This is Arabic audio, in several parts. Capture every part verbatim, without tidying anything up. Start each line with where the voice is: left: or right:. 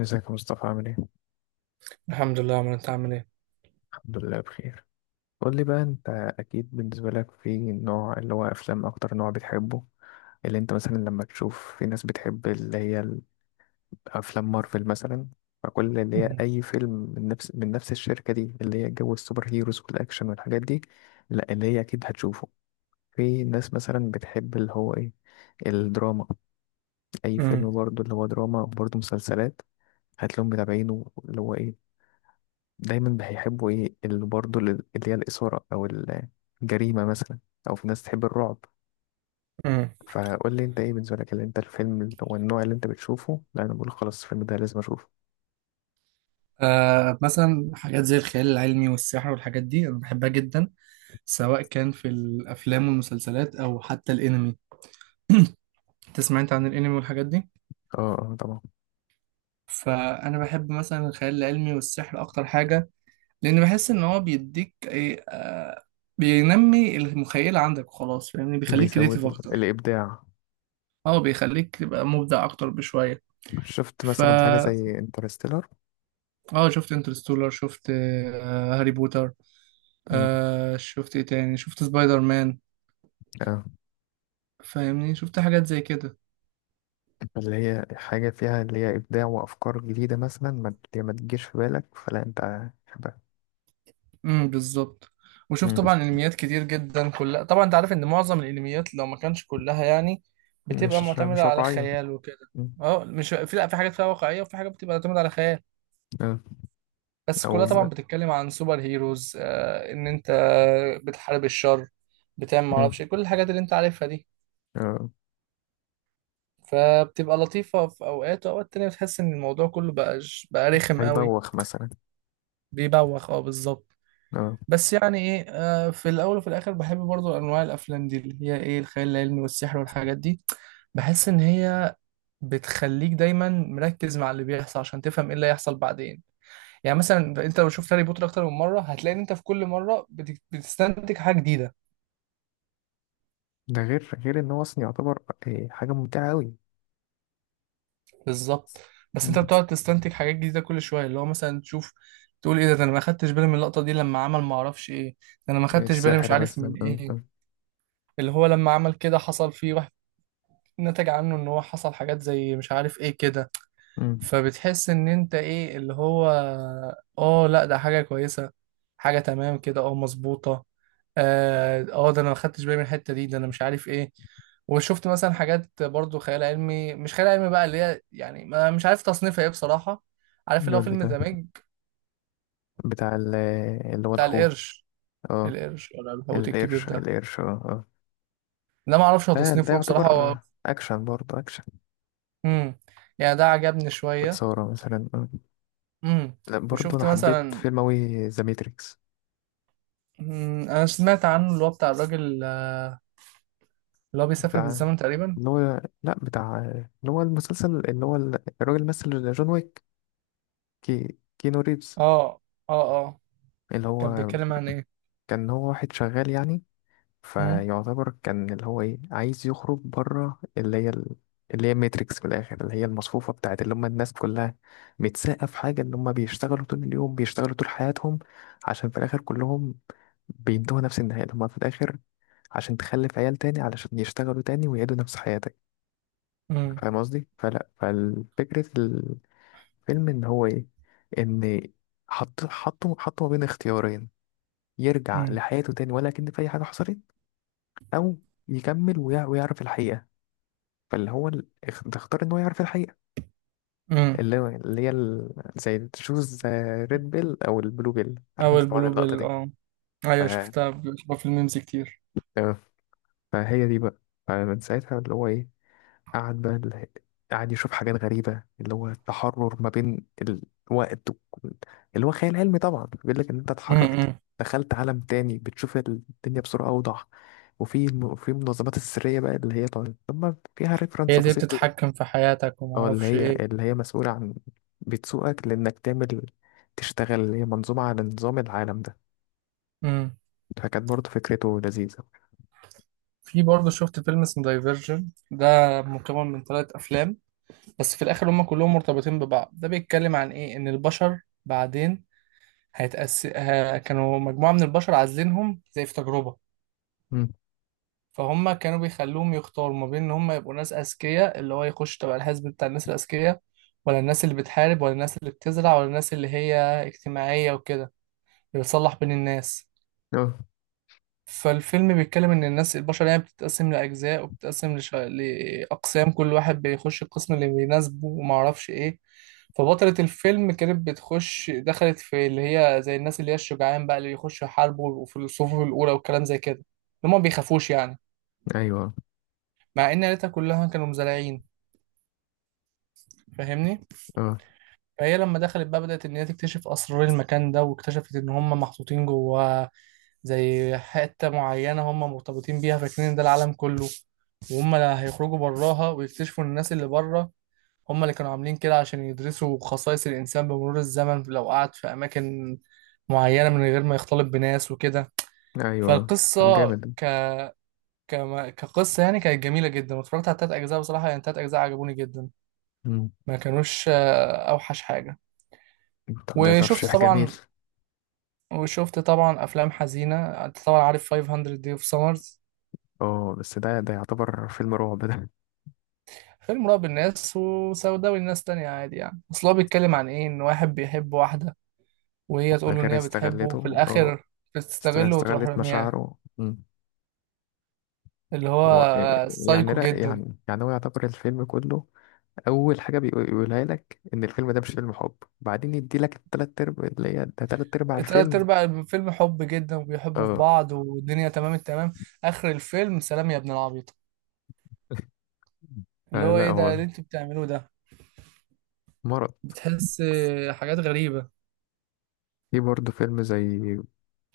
left: ازيك يا مصطفى عامل ايه؟
right: الحمد لله يا عمرو، انت عامل ايه؟
left: الحمد لله بخير. قول لي بقى، انت اكيد بالنسبة لك في نوع اللي هو افلام اكتر نوع بتحبه. اللي انت مثلا لما تشوف، في ناس بتحب اللي هي افلام مارفل مثلا، فكل اللي هي
right: مم.
left: اي فيلم من نفس من نفس الشركة دي اللي هي جو السوبر هيروز والاكشن والحاجات دي. لا، اللي هي اكيد هتشوفه. في ناس مثلا بتحب اللي هو ايه، الدراما، اي
right: مم.
left: فيلم برضو اللي هو دراما، برضو مسلسلات، هتلاقيهم متابعينه اللي هو ايه، دايما هيحبوا ايه اللي برضه اللي اللي هي الإثارة أو الجريمة مثلا، أو في ناس تحب الرعب.
right: مم.
left: فقول لي انت ايه بالنسبة لك اللي انت الفيلم اللي هو النوع اللي انت بتشوفه، لا انا بقول خلاص الفيلم ده لازم اشوفه.
right: آه، مثلا حاجات زي الخيال العلمي والسحر والحاجات دي أنا بحبها جدا سواء كان في الأفلام والمسلسلات أو حتى الأنمي. تسمع أنت عن الأنمي والحاجات دي؟
left: اه، اه، طبعا.
right: فأنا بحب مثلا الخيال العلمي والسحر أكتر حاجة. لأن بحس إن هو بيديك إيه آه بينمي المخيلة عندك وخلاص، فاهمني، بيخليك كريتيف
left: بيزود ال-
right: أكتر.
left: الإبداع.
right: أه، بيخليك تبقى مبدع أكتر بشوية.
left: شفت مثلا حاجة
right: فا
left: زي انترستيلر.
right: أه، شفت انترستولر، شفت آه هاري بوتر.
left: مم.
right: آه، شفت ايه تاني، شفت سبايدر مان.
left: اه،
right: فاهمني، شفت حاجات زي كده.
left: اللي هي حاجة فيها اللي هي إبداع وأفكار جديدة، مثلا ما اللي ما تجيش في بالك، فلا انت حبها.
right: امم بالظبط. وشفت
left: مم.
right: طبعا انميات كتير جدا، كلها طبعا انت عارف ان معظم الانميات لو ما كانش كلها يعني بتبقى
left: مش مش
right: معتمدة على
left: واقعية.
right: خيال وكده.
left: مم.
right: اه، مش في، لا، في حاجات فيها واقعية وفي حاجات بتبقى معتمدة على خيال.
left: اه،
right: بس
left: أو
right: كلها طبعا
left: بالظبط.
right: بتتكلم عن سوبر هيروز، آه ان انت بتحارب الشر، بتعمل
left: م- مم.
right: معرفش إيه، كل الحاجات اللي انت عارفها دي.
left: اه.
right: فبتبقى لطيفة في اوقات، واوقات تانية بتحس ان الموضوع كله بقى بقى رخم قوي.
left: هيبوخ مثلا.
right: بيبوخ، اه، بالظبط.
left: اه،
right: بس يعني ايه، آه، في الاول وفي الاخر بحب برضو انواع الافلام دي اللي هي ايه الخيال العلمي والسحر والحاجات دي. بحس ان هي بتخليك دايما مركز مع اللي بيحصل عشان تفهم ايه اللي هيحصل بعدين. يعني مثلا انت لو شفت هاري بوتر اكتر من مره هتلاقي ان انت في كل مره بت- بتستنتج حاجه جديده.
left: ده غير غير ان هو اصلا يعتبر إيه، حاجه ممتعه قوي.
right: بالظبط. بس انت بتقعد تستنتج حاجات جديده كل شويه، اللي هو مثلا تشوف، تقول ايه ده ده انا ما خدتش بالي من اللقطه دي لما عمل ما اعرفش ايه. ده انا ما خدتش بالي مش
left: السحر
right: عارف
left: مثلا.
right: من
left: أم، أم،
right: ايه. اللي هو لما عمل كده حصل فيه، نتج عنه ان هو حصل حاجات زي مش عارف ايه كده.
left: أم.
right: فبتحس ان انت ايه اللي هو، اه لا، ده حاجة كويسة، حاجة تمام كده، اه، مظبوطة. اه، آه، ده انا ما خدتش بالي من الحتة دي، ده انا مش عارف ايه. وشفت مثلا حاجات برضو خيال علمي مش خيال علمي بقى، اللي هي يعني ما مش عارف تصنيفها ايه بصراحة. عارف اللي هو
left: نقول لي
right: فيلم
left: ده،
right: ذا ميج،
left: بتاع ال- اللي هو
right: بتاع
left: الحوت.
right: القرش؟
left: اه،
right: القرش ولا الحوت الكبير
left: القرش
right: ده؟
left: القرش، اه، اه.
right: ده ما اعرفش هو
left: ده ده
right: تصنيفه ايه بصراحة هو.
left: يعتبر اكشن، برضه اكشن.
right: امم يعني ده عجبني شوية.
left: واثاره مثلا آه.
right: امم.
left: لا، برضه انا
right: وشفت
left: حبيت
right: مثلا.
left: فيلم اوي ذا ماتريكس.
right: مم، انا سمعت عنه اللي هو بتاع الراجل، آه، اللي هو بيسافر
left: بتاع
right: بالزمن تقريبا.
left: اللي هو، لا، بتاع اللي هو المسلسل اللي هو ال- الراجل مثل جون ويك، كي كينو ريفز.
right: اه، اه، اه.
left: اللي
right: كان
left: هو
right: بيتكلم عن ايه؟
left: كان هو واحد شغال يعني،
right: امم.
left: فيعتبر كان اللي هو ايه عايز يخرج بره اللي هي ال- اللي هي ماتريكس في الاخر، اللي هي المصفوفه بتاعت اللي هم الناس كلها، متساقه في حاجه ان هم بيشتغلوا طول اليوم، بيشتغلوا طول حياتهم عشان في الاخر كلهم بينتهوا نفس النهايه، اللي هم في الاخر عشان تخلف عيال تاني علشان يشتغلوا تاني ويعيدوا نفس حياتك.
right: امم.
left: فاهم قصدي؟ فلا، فالفكرة الفيلم ان هو ايه، ان حط حطه حطه ما بين اختيارين، يرجع
right: امم.
left: لحياته تاني ولا كأن في اي حاجة حصلت، او يكمل ويع- ويعرف الحقيقه، فاللي هو ال- اخ- تختار ان هو يعرف الحقيقه.
right: امم.
left: اللي هو اللي هي ال... زي تشوز ريد بيل او البلو بيل، عارف انت
right: اول
left: طبعا
right: بلو
left: اللقطه
right: بيل،
left: دي.
right: اه.
left: ف...
right: ايوه، شفتها، بشوفها في الميمز كتير.
left: آه، فهي دي بقى. فمن ساعتها اللي هو ايه، قعد بقى ال- قعد يشوف حاجات غريبه اللي هو التحرر ما بين الوقت وال- اللي هو خيال علمي طبعا، بيقول لك ان انت اتحررت،
right: امم.
left: دخلت عالم تاني، بتشوف الدنيا بصوره اوضح. وفي وفي منظمات السريه بقى اللي هي طبعا، طب ما فيها
right: هي
left: ريفرنس
right: دي
left: بسيط.
right: بتتحكم في حياتك وما
left: اه، اللي
right: اعرفش
left: هي
right: ايه.
left: اللي هي مسؤولة عن بتسوقك لأنك تعمل، تشتغل اللي هي منظومة على نظام العالم ده.
right: امم.
left: فكانت برضه فكرته لذيذة.
right: في برضه شفت فيلم اسمه دايفرجن ده، مكون من ثلاث افلام. بس في الاخر هم كلهم مرتبطين ببعض. ده بيتكلم عن ايه، ان البشر بعدين هيتأس... ه... كانوا مجموعة من البشر عازلينهم زي في تجربة.
left: مم.
right: فهم كانوا بيخلوهم يختاروا ما بين ان هم يبقوا ناس اذكياء اللي هو يخش تبع الحزب بتاع الناس الاذكياء، ولا الناس اللي بتحارب، ولا الناس اللي بتزرع، ولا الناس اللي هي اجتماعية وكده، اللي بتصلح بين الناس.
left: اه،
right: فالفيلم بيتكلم ان الناس البشر يعني بتتقسم لاجزاء، وبتتقسم لش... لاقسام، كل واحد بيخش القسم اللي بيناسبه وما اعرفش ايه. فبطلة الفيلم كانت بتخش، دخلت في اللي هي زي الناس اللي هي الشجعان بقى، اللي بيخشوا يحاربوا وفي الصفوف الاولى والكلام زي كده، اللي هم ما بيخافوش يعني.
left: ايوه،
right: مع ان عيلتها كلها كانوا مزارعين، فاهمني.
left: اه،
right: فهي لما دخلت بقى بدأت ان هي تكتشف اسرار المكان ده، واكتشفت ان هم محطوطين جواه زي حتة معينة، هم مرتبطين بيها فاكرين إن ده العالم كله. وهم لا، هيخرجوا براها ويكتشفوا إن الناس اللي بره هم اللي كانوا عاملين كده عشان يدرسوا خصائص الإنسان بمرور الزمن لو قعد في أماكن معينة من غير ما يختلط بناس وكده.
left: ايوه. طب
right: فالقصة
left: جامد.
right: ك... كما- كقصة يعني كانت جميلة جدا، واتفرجت على تلات أجزاء بصراحة، يعني تلات أجزاء عجبوني جدا.
left: مم.
right: ما كانوش، آه، اوحش حاجه.
left: طب ده
right: وشفت
left: ترشيح جميل.
right: طبعا وشفت طبعا افلام حزينه. انت طبعا عارف خمسمية Day of Summers.
left: اه، بس ده ده يعتبر فيلم رعب ده.
right: فيلم رعب الناس، وسوداوي الناس تانية عادي، يعني اصل هو بيتكلم عن ايه، ان واحد بيحب واحده، وهي
left: ده
right: تقول له ان
left: غير
right: هي بتحبه، وفي
left: استغلته. اه.
right: الاخر
left: است-
right: بتستغله وتروح
left: استغلت
right: رميها.
left: مشاعره. مم.
right: اللي هو
left: هو إيه-
right: آه،
left: يعني،
right: سايكو
left: لا،
right: جدا.
left: يعني يعني هو يعتبر الفيلم كله، اول حاجه بيقو- بيقولها لك ان الفيلم ده مش فيلم حب، بعدين يدي لك التلات ارباع اللي هي ده تلات ارباع
right: تلات
left: الفيلم.
right: ارباع الفيلم حب جدا، وبيحبوا في
left: اه.
right: بعض، والدنيا تمام التمام. اخر الفيلم، سلام يا ابن العبيط! اللي
left: آه،
right: هو
left: لا
right: ايه ده
left: هو
right: اللي انتوا بتعملوه ده؟
left: مرض.
right: بتحس آه، حاجات غريبه.
left: في برضه فيلم زي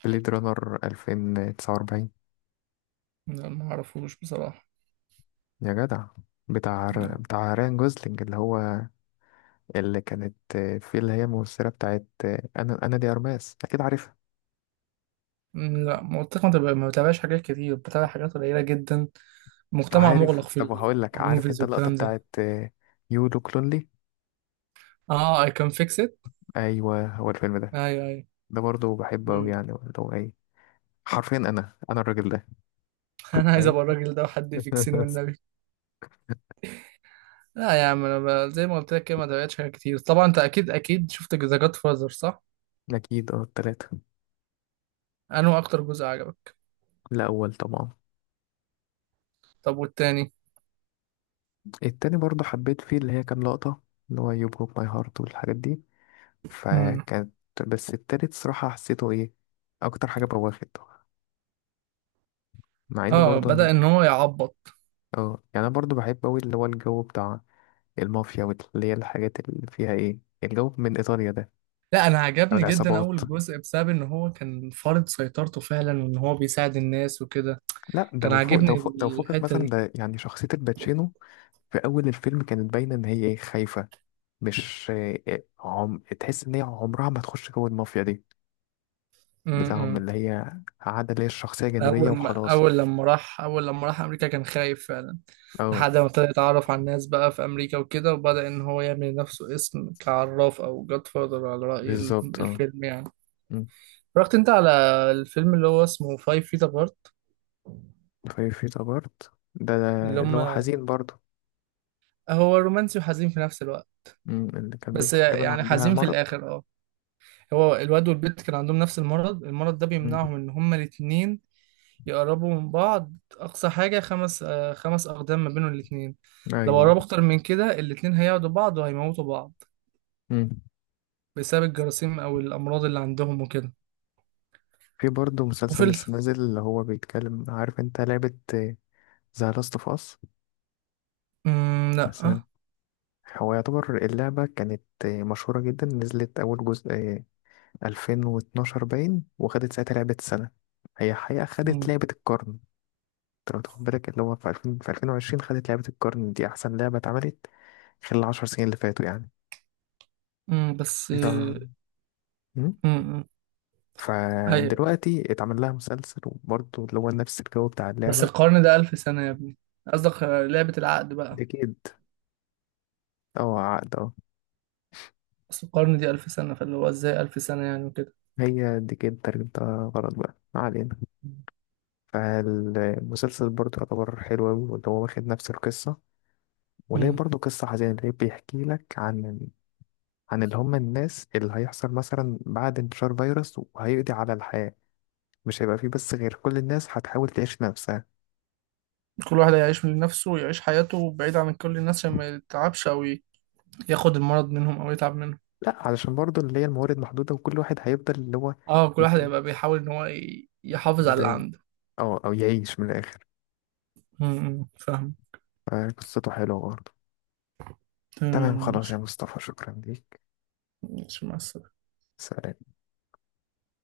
left: بليد رانر ألفين وتسعة وأربعين،
right: لا، ما اعرفوش بصراحة.
left: يا جدع، بتاع
right: م-
left: بتاع ريان جوزلينج، اللي هو اللي كانت في اللي هي الممثلة بتاعت، أنا أنا دي أرماس، أكيد عارفها.
right: لا، مؤخرا ما ما بتابعش حاجات كتير، بتابع حاجات قليلة جدا. مجتمع
left: عارف؟
right: مغلق في
left: طب هقول لك، عارف
right: النوفلز
left: أنت اللقطة
right: والكلام ده.
left: بتاعت يو لوك لونلي.
right: اه، اي كان فيكس ات.
left: أيوه، هو الفيلم ده.
right: ايوه، ايوه.
left: ده برضه بحبه أوي،
right: مم.
left: يعني اللي هو إيه، حرفيا انا انا الراجل ده.
right: انا عايز
left: فاهم؟
right: ابقى الراجل ده وحد يفكسني والنبي. لا يا عم، انا ب- زي ما قلت لك كده ما تابعتش حاجات كتير. طبعا انت اكيد اكيد شفت ذا جاد فازر، صح؟
left: اكيد، اه، التلاتة.
right: انا اكتر جزء عجبك؟
left: الاول طبعا.
right: طب والتاني؟
left: التاني برضه حبيت فيه اللي هي كام لقطة اللي هو يو بروك ماي هارت والحاجات دي،
right: امم.
left: فكانت. بس التالت صراحة حسيته ايه اكتر حاجة بواخده، مع ان
right: اه،
left: برضه انا،
right: بدأ ان هو يعبط.
left: اه، يعني انا برضه بحب اوي اللي هو الجو بتاع المافيا واللي هي الحاجات اللي فيها ايه الجو من ايطاليا ده،
right: لا، انا
left: او
right: عجبني جدا
left: العصابات.
right: اول جزء بسبب ان هو كان فارض سيطرته فعلا، وان هو بيساعد الناس وكده.
left: لا، ده
right: كان
left: وفوق ده
right: عاجبني
left: وفوق ده وفوقك
right: الحتة
left: مثلا
right: دي.
left: ده، يعني شخصية الباتشينو في اول الفيلم كانت باينة ان هي ايه خايفة، مش إيه، عم... تحس ان هي عمرها ما تخش جو المافيا دي بتاعهم
right: امم.
left: اللي هي عادة اللي هي الشخصية جانبية
right: اول ما
left: وخلاص.
right: اول لما راح اول لما راح امريكا كان خايف فعلا.
left: اه،
right: لحد ما ابتدى يتعرف على الناس بقى في امريكا وكده، وبدأ ان هو يعمل لنفسه اسم كعراف او جاد فاذر على رأي ال-
left: بالظبط. اه.
right: الفيلم يعني.
left: أمم.
right: رحت انت على الفيلم اللي هو اسمه فايف فيت ابارت.
left: في في تجارت ده, ده
right: اللي
left: اللي
right: هم
left: هو حزين برضه.
right: هو رومانسي وحزين في نفس الوقت.
left: أمم، اللي كان
right: بس
left: بنت تقريبا
right: يعني
left: عندها
right: حزين في
left: مرض.
right: الاخر، اه. هو الواد والبنت كان عندهم نفس المرض، المرض ده
left: أمم.
right: بيمنعهم ان هما الاتنين يقربوا من بعض. أقصى حاجة خمس آه خمس أقدام ما بينهم الاتنين. لو
left: ايوه.
right: قربوا أكتر من كده، الاتنين هيعدوا بعض وهيموتوا بعض
left: أمم.
right: بسبب الجراثيم أو الأمراض اللي عندهم وكده.
left: في برضه
right: وفي
left: مسلسل
right: ال...
left: لسه نازل اللي هو بيتكلم، عارف انت لعبة ذا لاست اوف اس
right: مم. لأ.
left: مثلا؟ هو يعتبر اللعبة كانت آه، مشهورة جدا، نزلت أول جزء ألفين واتناشر باين، وخدت ساعتها لعبة السنة. هي حقيقة خدت
right: مم.
left: لعبة القرن. انت لو تاخد بالك اللي هو في ألفين، في ألفين وعشرين خدت لعبة القرن دي، أحسن لعبة اتعملت خلال العشر سنين اللي فاتوا يعني.
right: مم، بس،
left: ده.
right: مم.
left: مم.
right: مم. أيوة.
left: فدلوقتي اتعمل لها مسلسل وبرضه اللي هو نفس الجو بتاع
right: بس
left: اللعبة.
right: القرن ده ألف سنة يا ابني. قصدك آه، لعبة العقد بقى.
left: ديكيد، اه، عقد، اه.
right: أصل القرن دي ألف سنة، فاللي هو إزاي ألف سنة يعني وكده.
left: هي ديكيد ترجمتها غلط بقى، ما علينا. فالمسلسل برضه يعتبر حلو أوي، واللي هو واخد نفس القصة، وليه
right: مم.
left: برضه قصة حزينة، ليه؟ بيحكي لك عن، عن اللي هم الناس اللي هيحصل مثلا بعد انتشار فيروس وهيقضي على الحياة، مش هيبقى فيه بس غير كل الناس هتحاول تعيش نفسها.
right: كل واحد هيعيش لنفسه ويعيش حياته بعيد عن كل الناس عشان ما يتعبش أو ي- ياخد المرض منهم أو يتعب منهم.
left: لا، علشان برضه اللي هي الموارد محدودة وكل واحد هيفضل اللي هو
right: اه، كل واحد
left: يت-
right: هيبقى بيحاول ان هو ي- يحافظ على اللي
left: داي،
right: عنده.
left: أو أو يعيش من الآخر.
right: م- م. فاهم.
left: آه، قصته حلوة برضه. تمام
right: تمام،
left: خلاص يا
right: ماشي.
left: مصطفى، شكرا ليك.
right: ماشي، مع السلامة.
left: سلام.